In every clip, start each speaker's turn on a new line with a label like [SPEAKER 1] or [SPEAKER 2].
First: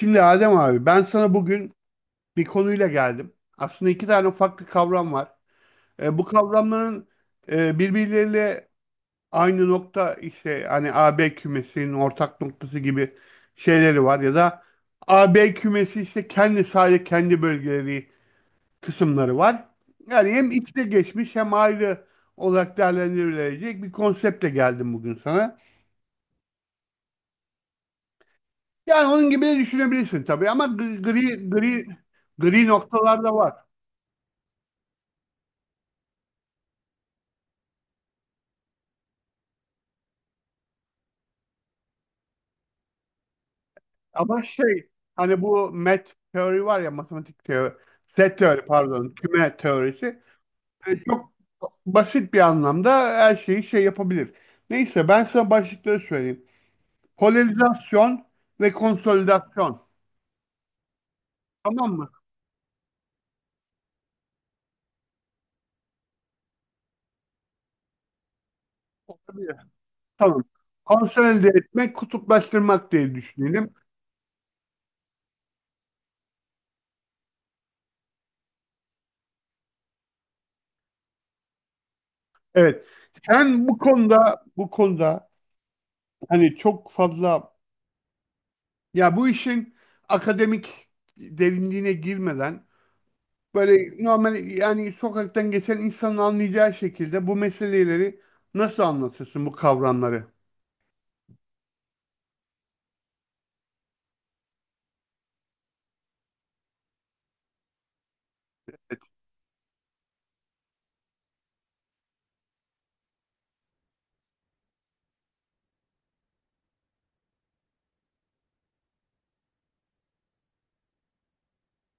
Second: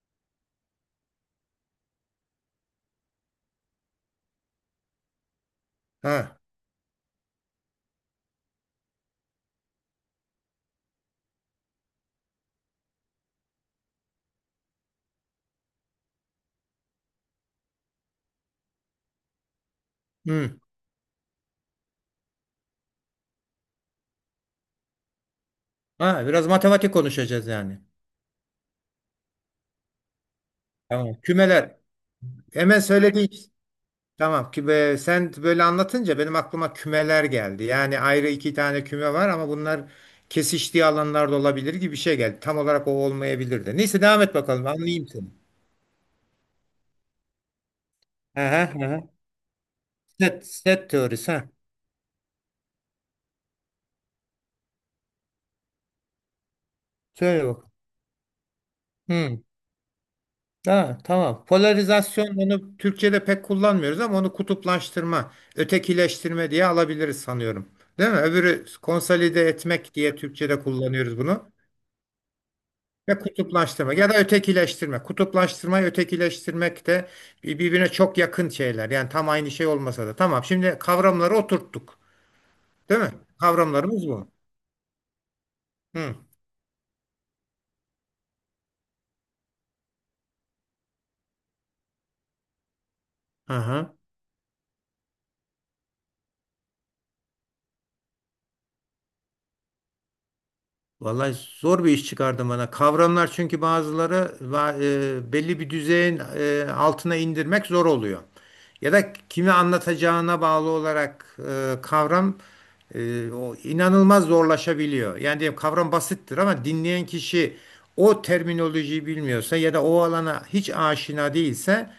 [SPEAKER 1] Şimdi Adem abi ben sana bugün bir konuyla geldim. Aslında iki tane farklı kavram var. Bu
[SPEAKER 2] Ha,
[SPEAKER 1] kavramların birbirleriyle aynı nokta işte hani A B kümesinin ortak noktası gibi şeyleri var ya da A B kümesi işte kendi sadece kendi bölgeleri kısımları var. Yani hem
[SPEAKER 2] hı.
[SPEAKER 1] içte geçmiş hem ayrı olarak değerlendirilecek bir konseptle geldim bugün sana.
[SPEAKER 2] Ha, biraz matematik konuşacağız yani.
[SPEAKER 1] Yani onun gibi de düşünebilirsin tabii ama
[SPEAKER 2] Tamam. Kümeler.
[SPEAKER 1] gri
[SPEAKER 2] Hemen
[SPEAKER 1] noktalar
[SPEAKER 2] söylediğin
[SPEAKER 1] da var.
[SPEAKER 2] tamam ki sen böyle anlatınca benim aklıma kümeler geldi. Yani ayrı iki tane küme var ama bunlar kesiştiği alanlarda olabilir gibi bir şey geldi. Tam olarak o olmayabilir de. Neyse devam et
[SPEAKER 1] Ama
[SPEAKER 2] bakalım
[SPEAKER 1] şey,
[SPEAKER 2] anlayayım seni.
[SPEAKER 1] hani bu met teori var ya, matematik teori, set teori,
[SPEAKER 2] Aha,
[SPEAKER 1] pardon,
[SPEAKER 2] aha.
[SPEAKER 1] küme teorisi
[SPEAKER 2] Set teorisi
[SPEAKER 1] çok
[SPEAKER 2] ha.
[SPEAKER 1] basit bir anlamda her şeyi şey yapabilir. Neyse ben sana başlıkları söyleyeyim.
[SPEAKER 2] Söyle bakalım.
[SPEAKER 1] Polarizasyon ve
[SPEAKER 2] Hı.
[SPEAKER 1] konsolidasyon.
[SPEAKER 2] Ha, tamam.
[SPEAKER 1] Tamam mı?
[SPEAKER 2] Polarizasyon onu Türkçe'de pek kullanmıyoruz ama onu kutuplaştırma, ötekileştirme diye alabiliriz sanıyorum. Değil mi? Öbürü konsolide
[SPEAKER 1] Olabilir.
[SPEAKER 2] etmek diye
[SPEAKER 1] Tamam.
[SPEAKER 2] Türkçe'de kullanıyoruz
[SPEAKER 1] Konsolide
[SPEAKER 2] bunu.
[SPEAKER 1] etmek, kutuplaştırmak diye
[SPEAKER 2] Ve
[SPEAKER 1] düşünelim.
[SPEAKER 2] kutuplaştırma ya da ötekileştirme. Kutuplaştırmayı ötekileştirmek de birbirine çok yakın şeyler. Yani tam aynı şey olmasa da. Tamam. Şimdi kavramları oturttuk.
[SPEAKER 1] Evet.
[SPEAKER 2] Değil mi?
[SPEAKER 1] Sen bu
[SPEAKER 2] Kavramlarımız bu.
[SPEAKER 1] konuda bu konuda
[SPEAKER 2] Hı.
[SPEAKER 1] hani çok fazla, ya bu işin akademik derinliğine girmeden,
[SPEAKER 2] Aha.
[SPEAKER 1] böyle normal, yani sokaktan geçen insanın anlayacağı şekilde bu meseleleri nasıl anlatırsın bu kavramları?
[SPEAKER 2] Vallahi zor bir iş çıkardı bana. Kavramlar çünkü belli bir düzeyin altına indirmek zor oluyor. Ya da kime anlatacağına bağlı olarak kavram o inanılmaz zorlaşabiliyor. Yani diyelim kavram basittir ama dinleyen kişi o terminolojiyi bilmiyorsa ya da o alana hiç aşina değilse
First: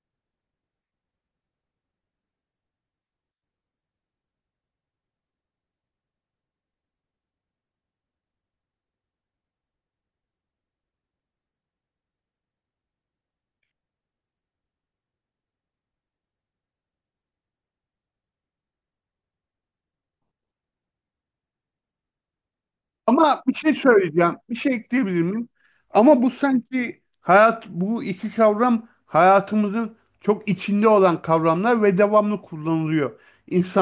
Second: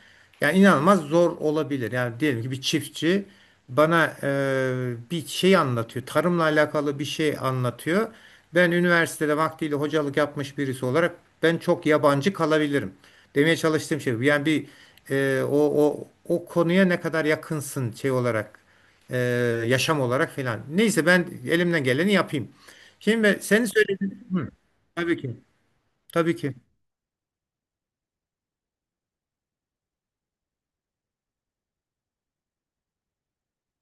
[SPEAKER 2] yani inanılmaz zor olabilir. Yani diyelim ki bir çiftçi bana bir şey anlatıyor. Tarımla alakalı bir şey anlatıyor. Ben üniversitede vaktiyle hocalık yapmış birisi olarak ben çok yabancı kalabilirim. Demeye çalıştığım şey bu. Yani bir o konuya ne kadar yakınsın şey olarak, e, yaşam olarak falan. Neyse ben elimden geleni yapayım. Şimdi
[SPEAKER 1] Ama bir
[SPEAKER 2] senin
[SPEAKER 1] şey
[SPEAKER 2] söylediğin,
[SPEAKER 1] söyleyeceğim,
[SPEAKER 2] hı,
[SPEAKER 1] bir şey
[SPEAKER 2] tabii
[SPEAKER 1] ekleyebilir
[SPEAKER 2] ki.
[SPEAKER 1] miyim? Ama bu
[SPEAKER 2] Tabii ki.
[SPEAKER 1] sanki hayat, bu iki kavram hayatımızın çok içinde olan kavramlar ve devamlı kullanılıyor.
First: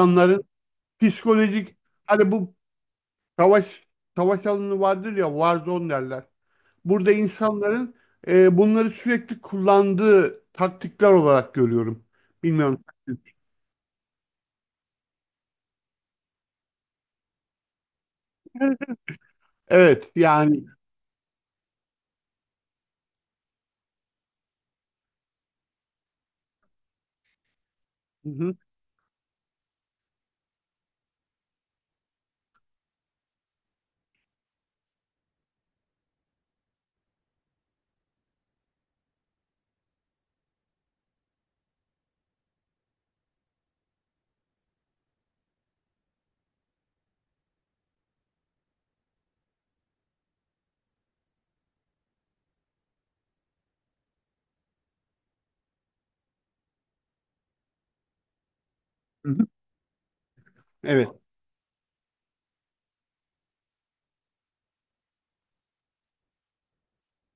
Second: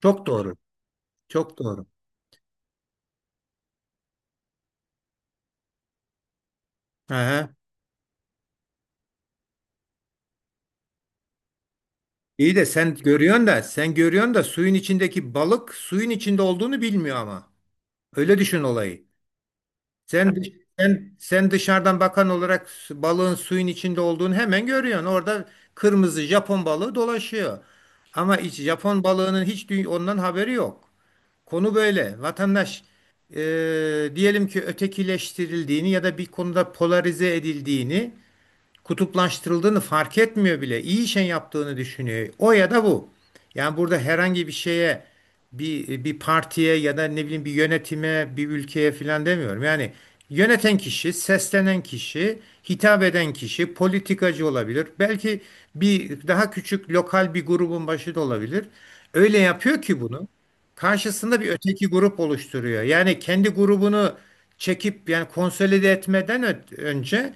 [SPEAKER 2] Çok doğru. Çok
[SPEAKER 1] psikolojik,
[SPEAKER 2] doğru.
[SPEAKER 1] hani bu savaş, savaş alanı vardır ya, warzone derler. Burada
[SPEAKER 2] Hı hı.
[SPEAKER 1] insanların bunları sürekli kullandığı taktikler olarak görüyorum.
[SPEAKER 2] İyi de
[SPEAKER 1] Bilmiyorum.
[SPEAKER 2] sen görüyorsun da sen görüyorsun da suyun içindeki balık suyun içinde olduğunu bilmiyor ama. Öyle düşün olayı.
[SPEAKER 1] Evet,
[SPEAKER 2] Sen
[SPEAKER 1] yani.
[SPEAKER 2] sen dışarıdan bakan olarak balığın suyun içinde olduğunu hemen görüyorsun. Orada kırmızı Japon balığı dolaşıyor.
[SPEAKER 1] Hı
[SPEAKER 2] Ama hiç
[SPEAKER 1] hı,
[SPEAKER 2] Japon balığının hiç ondan haberi yok. Konu böyle. Vatandaş, diyelim ki ötekileştirildiğini ya da bir konuda polarize edildiğini, kutuplaştırıldığını fark etmiyor bile. İyi şey yaptığını düşünüyor. O ya da bu. Yani burada herhangi bir şeye, bir partiye ya da ne bileyim bir yönetime, bir ülkeye filan demiyorum. Yani yöneten kişi, seslenen kişi, hitap eden kişi politikacı olabilir. Belki bir daha küçük lokal bir grubun başı da olabilir.
[SPEAKER 1] hı
[SPEAKER 2] Öyle
[SPEAKER 1] hı,
[SPEAKER 2] yapıyor ki bunu.
[SPEAKER 1] evet.
[SPEAKER 2] Karşısında bir öteki grup oluşturuyor. Yani kendi grubunu çekip yani konsolide etmeden önce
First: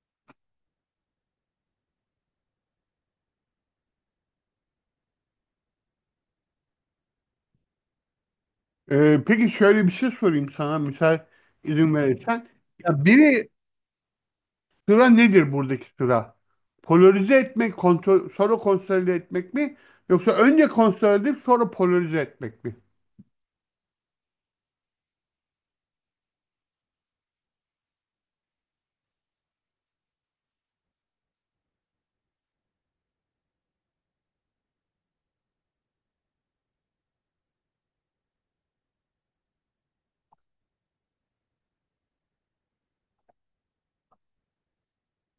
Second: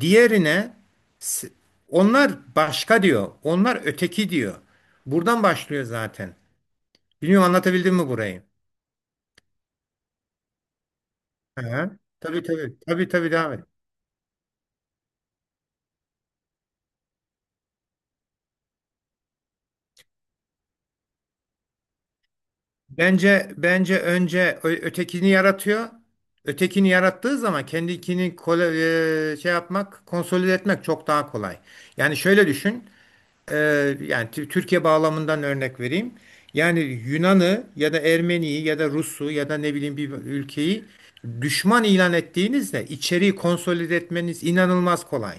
[SPEAKER 2] diğerine S- onlar başka diyor. Onlar öteki diyor. Buradan başlıyor zaten. Bilmiyorum anlatabildim mi burayı?
[SPEAKER 1] Peki şöyle bir şey sorayım sana, müsait
[SPEAKER 2] Hı
[SPEAKER 1] izin
[SPEAKER 2] hı. Tabii
[SPEAKER 1] verirsen.
[SPEAKER 2] tabii.
[SPEAKER 1] Ya
[SPEAKER 2] Tabii tabii
[SPEAKER 1] biri,
[SPEAKER 2] devam et.
[SPEAKER 1] sıra nedir buradaki sıra? Polarize etmek, kontrol, sonra konsolide etmek mi? Yoksa önce konsolide edip sonra polarize etmek mi?
[SPEAKER 2] Bence önce ötekini yaratıyor. Ötekini yarattığı zaman kendikini kole, şey yapmak, konsolide etmek çok daha kolay. Yani şöyle düşün. e, Yani Türkiye bağlamından örnek vereyim. Yani Yunan'ı ya da Ermeni'yi ya da Rus'u ya da ne bileyim bir ülkeyi düşman ilan ettiğinizde içeriği konsolide etmeniz inanılmaz kolay.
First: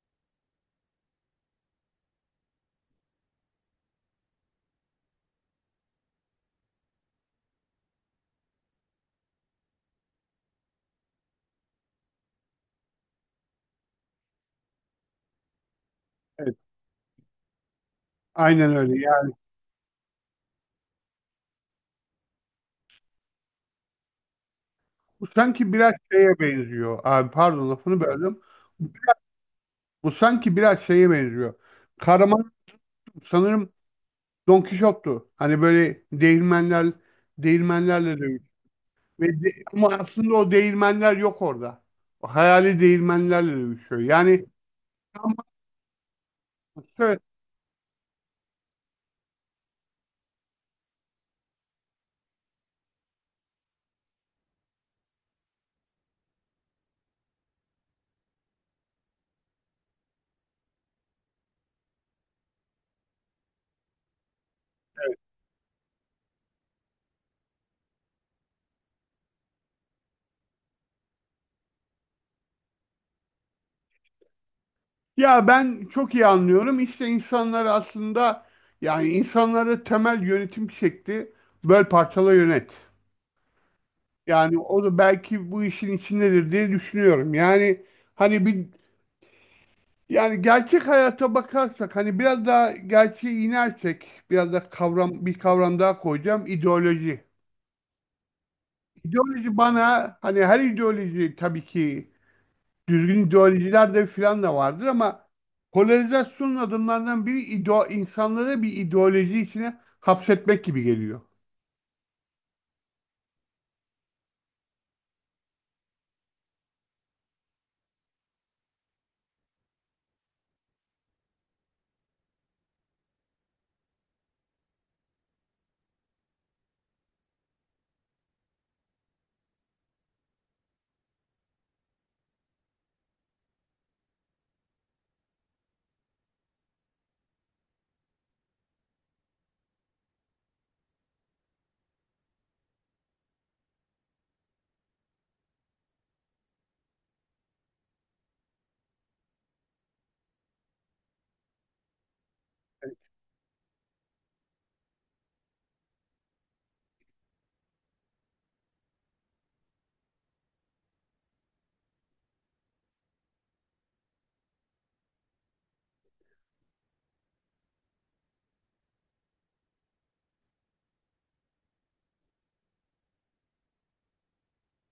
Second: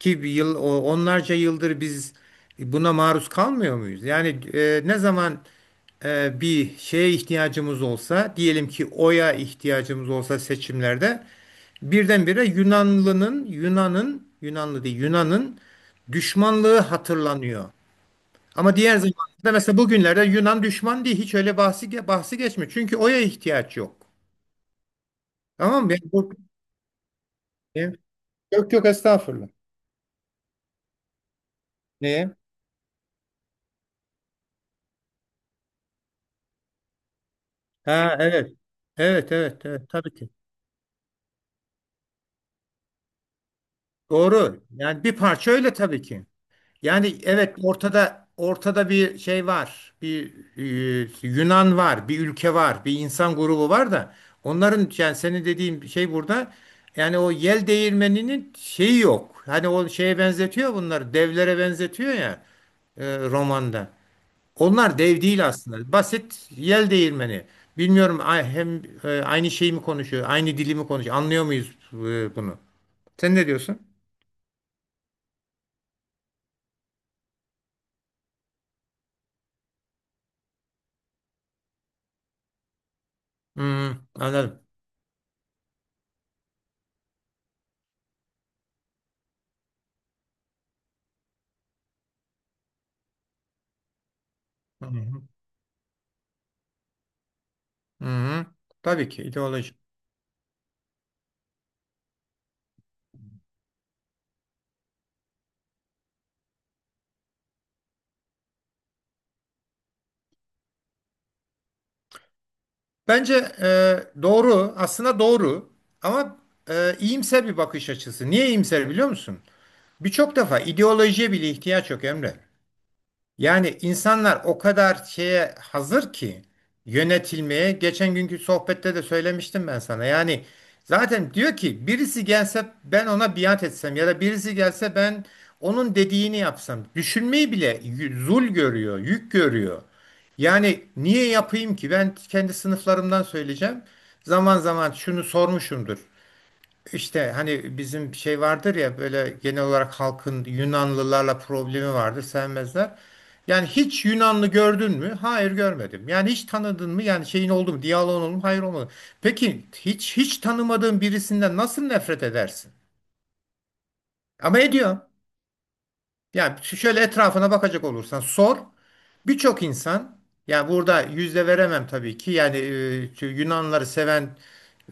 [SPEAKER 2] Ki bir yıl onlarca yıldır biz buna maruz kalmıyor muyuz? Yani ne zaman bir şeye ihtiyacımız olsa, diyelim ki oya ihtiyacımız olsa seçimlerde birdenbire Yunanlı'nın, Yunan'ın, Yunanlı değil, Yunan'ın
[SPEAKER 1] Evet.
[SPEAKER 2] düşmanlığı hatırlanıyor.
[SPEAKER 1] Aynen
[SPEAKER 2] Ama diğer
[SPEAKER 1] öyle. Yani
[SPEAKER 2] zamanlarda mesela bugünlerde Yunan düşman diye hiç öyle bahsi geçmiyor. Çünkü oya ihtiyaç yok.
[SPEAKER 1] bu sanki
[SPEAKER 2] Tamam mı?
[SPEAKER 1] biraz şeye benziyor. Abi, pardon, lafını böldüm.
[SPEAKER 2] Yok yok estağfurullah.
[SPEAKER 1] Bu sanki biraz şeye benziyor.
[SPEAKER 2] Neye?
[SPEAKER 1] Kahraman sanırım Don Kişot'tu. Hani böyle
[SPEAKER 2] Ha
[SPEAKER 1] değirmenlerle dövüş.
[SPEAKER 2] evet. Evet evet
[SPEAKER 1] Ama
[SPEAKER 2] evet tabii ki.
[SPEAKER 1] aslında o değirmenler yok orada. O hayali değirmenlerle dövüşüyor. Yani
[SPEAKER 2] Doğru. Yani bir
[SPEAKER 1] tamam,
[SPEAKER 2] parça öyle tabii ki. Yani
[SPEAKER 1] evet.
[SPEAKER 2] evet ortada bir şey var. Bir, Yunan var, bir ülke var, bir insan grubu var da onların yani senin dediğin şey burada, yani o yel değirmeninin şeyi yok. Hani o şeye benzetiyor bunları, devlere benzetiyor ya, romanda. Onlar dev değil aslında. Basit yel değirmeni. Bilmiyorum hem aynı şeyi mi konuşuyor, aynı dili mi konuşuyor? Anlıyor muyuz bunu? Sen ne diyorsun?
[SPEAKER 1] Ya ben çok iyi anlıyorum. İşte insanları aslında, yani insanları temel yönetim şekli böl, parçala, yönet.
[SPEAKER 2] Hmm,
[SPEAKER 1] Yani
[SPEAKER 2] anladım.
[SPEAKER 1] o da belki bu işin içindedir diye düşünüyorum. Yani hani bir, yani gerçek hayata bakarsak, hani biraz daha gerçeği inersek, biraz da
[SPEAKER 2] Hı hı.
[SPEAKER 1] kavram, bir kavram daha koyacağım: ideoloji.
[SPEAKER 2] Hı hı. Tabii ki
[SPEAKER 1] İdeoloji
[SPEAKER 2] ideoloji.
[SPEAKER 1] bana, hani her ideoloji tabii ki, düzgün ideolojiler de filan da vardır ama polarizasyonun adımlarından biri ideo, insanları bir ideoloji içine hapsetmek gibi geliyor.
[SPEAKER 2] Bence doğru, aslında doğru, ama iyimser bir bakış açısı. Niye iyimser biliyor musun? Birçok defa ideolojiye bile ihtiyaç yok Emre. Yani insanlar o kadar şeye hazır ki yönetilmeye. Geçen günkü sohbette de söylemiştim ben sana. Yani zaten diyor ki birisi gelse ben ona biat etsem ya da birisi gelse ben onun dediğini yapsam. Düşünmeyi bile zul görüyor, yük görüyor. Yani niye yapayım ki? Ben kendi sınıflarımdan söyleyeceğim. Zaman zaman şunu sormuşumdur. İşte hani bizim şey vardır ya böyle genel olarak halkın Yunanlılarla problemi vardır sevmezler. Yani hiç Yunanlı gördün mü? Hayır görmedim. Yani hiç tanıdın mı? Yani şeyin oldu mu? Diyaloğun oldu mu? Hayır olmadı. Peki hiç tanımadığın birisinden nasıl nefret edersin? Ama ediyor. Ya şöyle etrafına bakacak olursan sor. Birçok insan, yani burada yüzde veremem tabii ki. Yani şu Yunanları seven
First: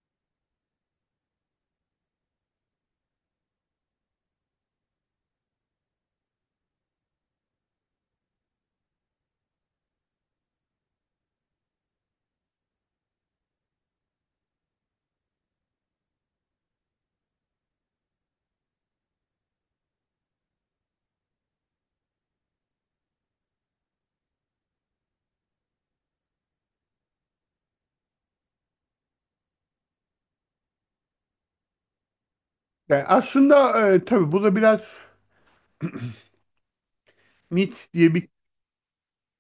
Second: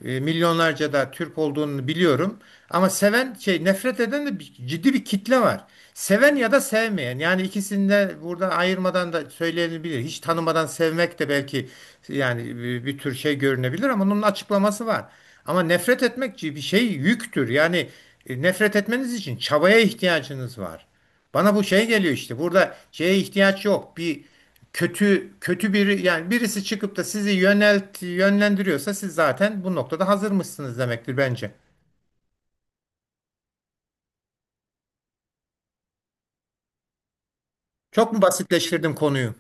[SPEAKER 2] milyonlarca da Türk olduğunu biliyorum. Ama seven şey nefret eden de ciddi bir kitle var. Seven ya da sevmeyen. Yani ikisini de burada ayırmadan da söylenebilir. Hiç tanımadan sevmek de belki yani bir tür şey görünebilir ama onun açıklaması var. Ama nefret etmek bir şey yüktür. Yani nefret etmeniz için çabaya ihtiyacınız var. Bana bu şey geliyor işte. Burada şeye ihtiyaç yok. Bir kötü biri yani birisi çıkıp da sizi yönlendiriyorsa siz zaten bu noktada hazır mısınız demektir bence.
[SPEAKER 1] Yani aslında tabii bu da biraz mit
[SPEAKER 2] Çok
[SPEAKER 1] diye
[SPEAKER 2] mu
[SPEAKER 1] bir,
[SPEAKER 2] basitleştirdim konuyu?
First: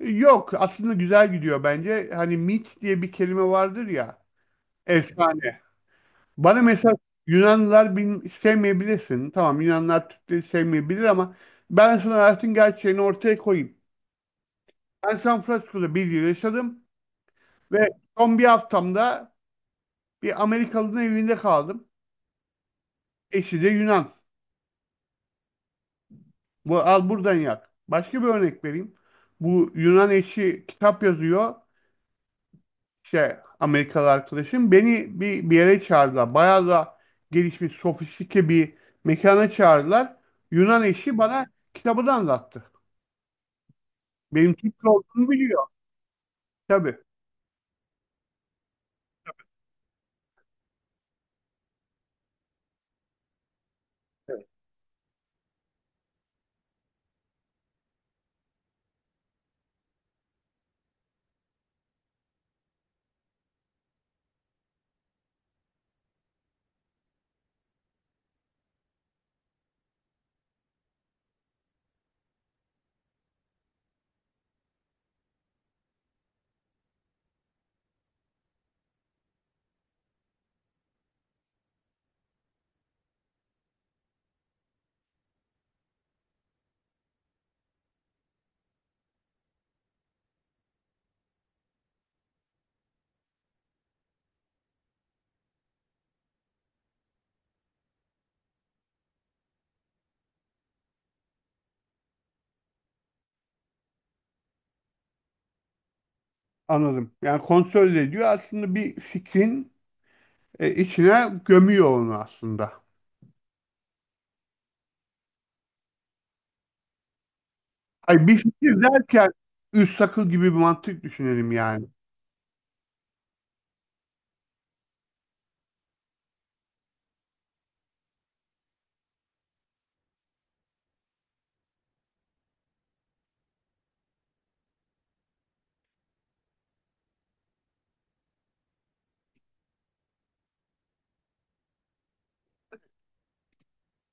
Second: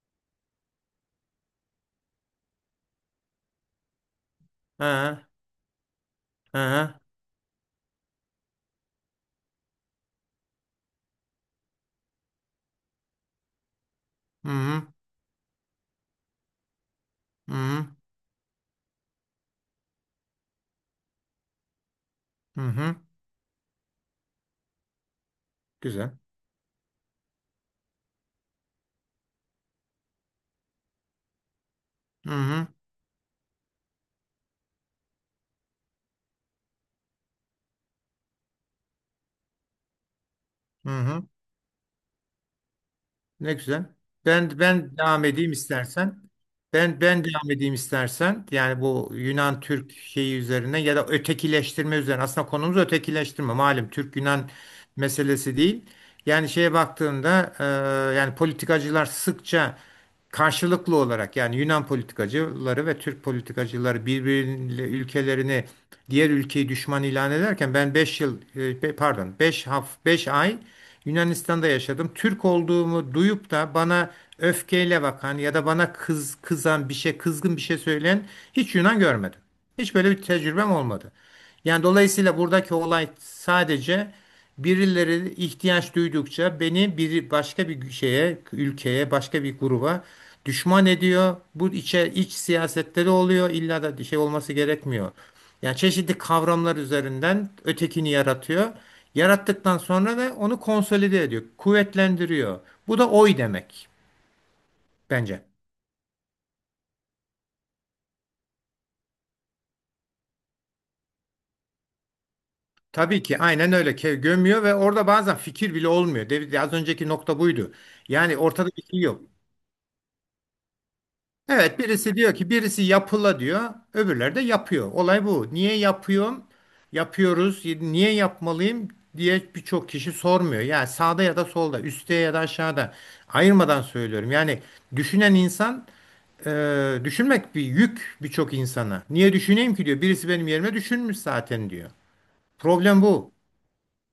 [SPEAKER 1] yok aslında güzel gidiyor bence. Hani mit diye bir kelime vardır ya,
[SPEAKER 2] Ha,
[SPEAKER 1] efsane. Bana mesela
[SPEAKER 2] ha,
[SPEAKER 1] Yunanlılar bin, sevmeyebilirsin. Tamam, Yunanlar Türkleri sevmeyebilir ama ben sana hayatın gerçeğini ortaya koyayım.
[SPEAKER 2] hı hı,
[SPEAKER 1] Ben San Francisco'da bir yıl yaşadım
[SPEAKER 2] hı hı,
[SPEAKER 1] ve son bir haftamda bir Amerikalı'nın evinde kaldım.
[SPEAKER 2] hı hı,
[SPEAKER 1] Eşi de Yunan.
[SPEAKER 2] güzel.
[SPEAKER 1] Bu, al buradan yak. Başka bir örnek vereyim. Bu Yunan eşi kitap yazıyor.
[SPEAKER 2] Hı hı,
[SPEAKER 1] İşte Amerikalı arkadaşım. Beni bir yere çağırdılar. Bayağı da gelişmiş, sofistike bir mekana çağırdılar. Yunan
[SPEAKER 2] hı
[SPEAKER 1] eşi
[SPEAKER 2] hı.
[SPEAKER 1] bana kitabı da anlattı.
[SPEAKER 2] Ne güzel.
[SPEAKER 1] Benim
[SPEAKER 2] Ben
[SPEAKER 1] Türkçe
[SPEAKER 2] ben devam
[SPEAKER 1] olduğunu
[SPEAKER 2] edeyim
[SPEAKER 1] biliyor.
[SPEAKER 2] istersen.
[SPEAKER 1] Tabii,
[SPEAKER 2] Ben devam edeyim istersen. Yani bu Yunan Türk şeyi üzerine ya da ötekileştirme üzerine. Aslında konumuz ötekileştirme. Malum Türk Yunan meselesi değil. Yani şeye baktığında, yani politikacılar sıkça karşılıklı olarak, yani Yunan politikacıları ve Türk politikacıları birbiriyle ülkelerini, diğer ülkeyi düşman ilan ederken ben 5 yıl pardon 5 ay Yunanistan'da yaşadım. Türk olduğumu duyup da bana öfkeyle bakan ya da bana kızan bir şey, kızgın bir şey söyleyen hiç Yunan görmedim. Hiç böyle bir tecrübem olmadı. Yani dolayısıyla buradaki olay sadece birileri ihtiyaç duydukça beni bir başka bir şeye, ülkeye, başka bir gruba düşman ediyor. Bu iç siyasetleri oluyor. İlla da şey olması gerekmiyor. Yani çeşitli kavramlar üzerinden ötekini yaratıyor. Yarattıktan sonra da onu konsolide ediyor, kuvvetlendiriyor. Bu da oy demek bence.
[SPEAKER 1] anladım. Yani kontrol ediyor. Aslında bir fikrin içine gömüyor onu aslında.
[SPEAKER 2] Tabii ki aynen öyle. Gömüyor ve orada bazen fikir bile olmuyor. Az önceki nokta buydu.
[SPEAKER 1] Ay, bir
[SPEAKER 2] Yani ortada
[SPEAKER 1] fikir
[SPEAKER 2] bir şey
[SPEAKER 1] derken
[SPEAKER 2] yok.
[SPEAKER 1] üst akıl gibi bir mantık düşünelim
[SPEAKER 2] Evet
[SPEAKER 1] yani.
[SPEAKER 2] birisi diyor ki, birisi yapıla diyor, öbürleri de yapıyor. Olay bu. Niye yapıyorum? Yapıyoruz. Niye yapmalıyım diye birçok kişi sormuyor. Yani sağda ya da solda, üstte ya da aşağıda ayırmadan söylüyorum. Yani düşünen insan, düşünmek bir yük birçok insana. Niye düşüneyim ki diyor. Birisi benim yerime düşünmüş zaten diyor. Problem bu.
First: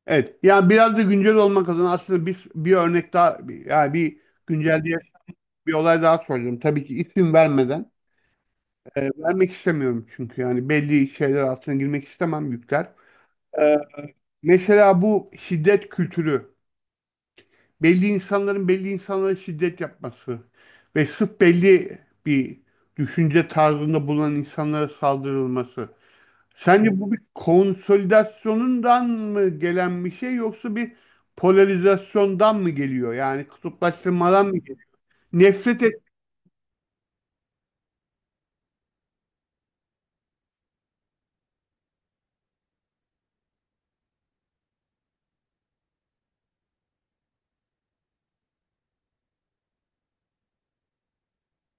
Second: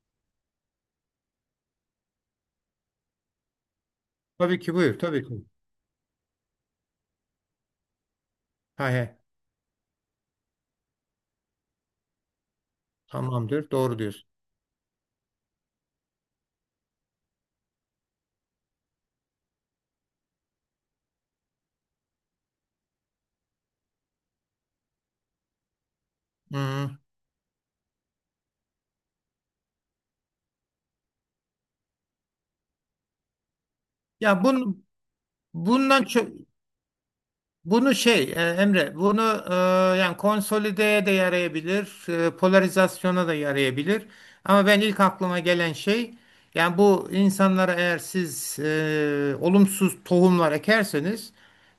[SPEAKER 1] Evet. Yani biraz da güncel olmak adına aslında bir, bir örnek daha, yani bir
[SPEAKER 2] Tabii ki
[SPEAKER 1] güncel diye
[SPEAKER 2] buyur. Tabii ki.
[SPEAKER 1] bir olay daha soracağım. Tabii ki isim vermeden.
[SPEAKER 2] Hay hay.
[SPEAKER 1] Vermek istemiyorum çünkü yani belli şeyler altına girmek istemem, yükler.
[SPEAKER 2] Tamamdır.
[SPEAKER 1] Ee,
[SPEAKER 2] Doğru diyorsun.
[SPEAKER 1] Mesela bu şiddet kültürü. Belli insanların belli insanlara şiddet yapması ve sırf belli bir düşünce tarzında bulunan insanlara saldırılması.
[SPEAKER 2] Hı. Hı.
[SPEAKER 1] Sence bu bir konsolidasyonundan mı gelen bir şey, yoksa bir polarizasyondan mı geliyor? Yani
[SPEAKER 2] Ya
[SPEAKER 1] kutuplaştırmadan mı
[SPEAKER 2] bun
[SPEAKER 1] geliyor? Nefret et,
[SPEAKER 2] Bundan çok, bunu şey, Emre, bunu, yani konsolideye de yarayabilir, polarizasyona da yarayabilir. Ama ben ilk aklıma gelen şey, yani bu insanlara eğer siz olumsuz tohumlar ekerseniz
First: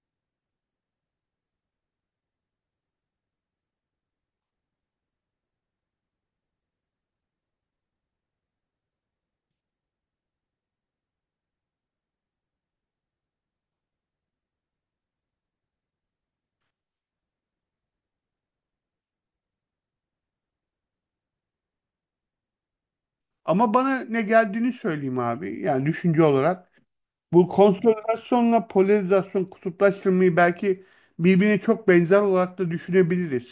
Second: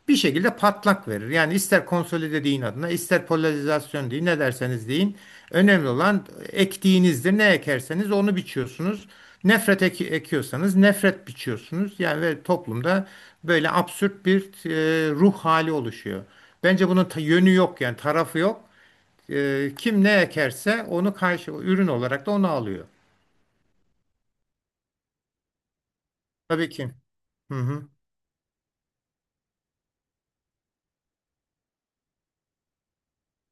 [SPEAKER 2] bir şekilde patlak verir. Yani ister konsolide deyin adına, ister polarizasyon deyin, ne derseniz deyin. Önemli olan ektiğinizdir. Ne ekerseniz onu biçiyorsunuz. Nefret ekiyorsanız nefret biçiyorsunuz. Yani ve toplumda böyle absürt bir ruh hali oluşuyor. Bence bunun yönü yok yani tarafı yok. E, kim ne ekerse onu karşı ürün olarak da onu alıyor.
[SPEAKER 1] ama bana ne geldiğini söyleyeyim abi. Yani düşünce
[SPEAKER 2] Tabii
[SPEAKER 1] olarak.
[SPEAKER 2] ki.
[SPEAKER 1] Bu
[SPEAKER 2] Hı hı.
[SPEAKER 1] konsolidasyonla polarizasyon, kutuplaştırmayı belki birbirine çok benzer olarak da düşünebiliriz.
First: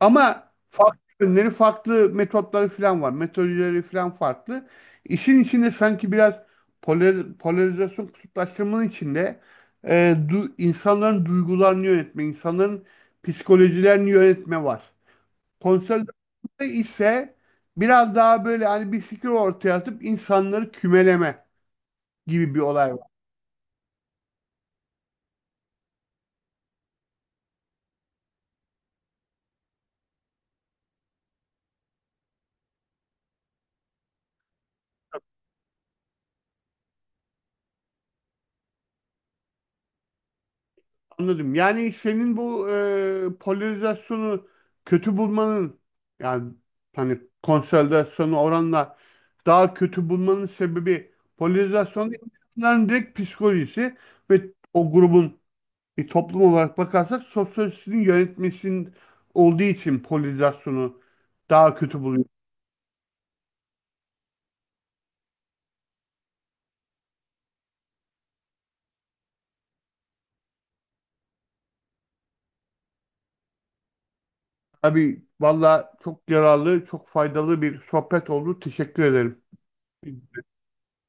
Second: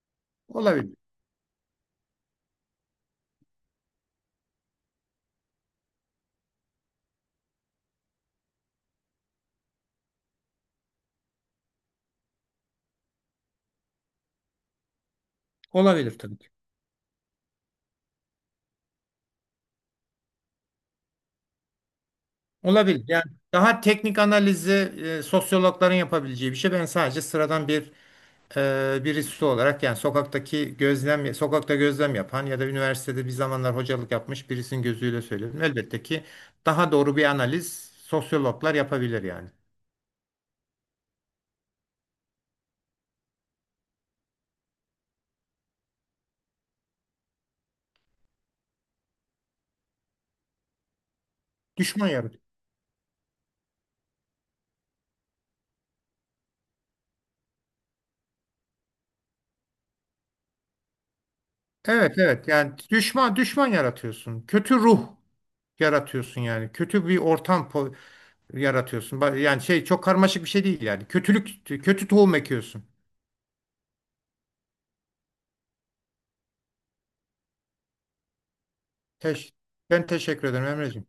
[SPEAKER 1] Ama
[SPEAKER 2] Olabilir.
[SPEAKER 1] farklı yönleri, farklı metotları falan var. Metodolojileri falan farklı. İşin içinde sanki biraz polar-, polarizasyon, kutuplaştırmanın içinde e, du-, insanların duygularını yönetme, insanların psikolojilerini yönetme var. Konsolidasyonda
[SPEAKER 2] Olabilir tabii ki.
[SPEAKER 1] ise biraz daha böyle hani bir fikir ortaya atıp insanları kümeleme gibi bir olay
[SPEAKER 2] Olabilir.
[SPEAKER 1] var.
[SPEAKER 2] Yani daha teknik analizi sosyologların yapabileceği bir şey. Ben sadece sıradan bir birisi olarak, yani sokaktaki gözlem, sokakta gözlem yapan ya da üniversitede bir zamanlar hocalık yapmış birisinin gözüyle söylüyorum. Elbette ki daha doğru bir analiz sosyologlar yapabilir yani.
[SPEAKER 1] Anladım. Yani senin bu polarizasyonu kötü bulmanın, yani hani konsolidasyonu oranla daha kötü bulmanın sebebi,
[SPEAKER 2] Düşman
[SPEAKER 1] polarizasyonun
[SPEAKER 2] yarat.
[SPEAKER 1] insanların direkt psikolojisi ve o grubun, bir toplum olarak bakarsak sosyolojisinin yönetmesinin olduğu için polarizasyonu daha kötü
[SPEAKER 2] Evet
[SPEAKER 1] buluyor.
[SPEAKER 2] evet, yani düşman, yaratıyorsun. Kötü ruh yaratıyorsun yani. Kötü bir ortam yaratıyorsun. Yani şey çok karmaşık bir şey değil yani. Kötülük, kötü tohum ekiyorsun.
[SPEAKER 1] Abi valla çok yararlı, çok faydalı bir sohbet oldu. Teşekkür ederim.
[SPEAKER 2] Teş Ben teşekkür ederim Emreciğim.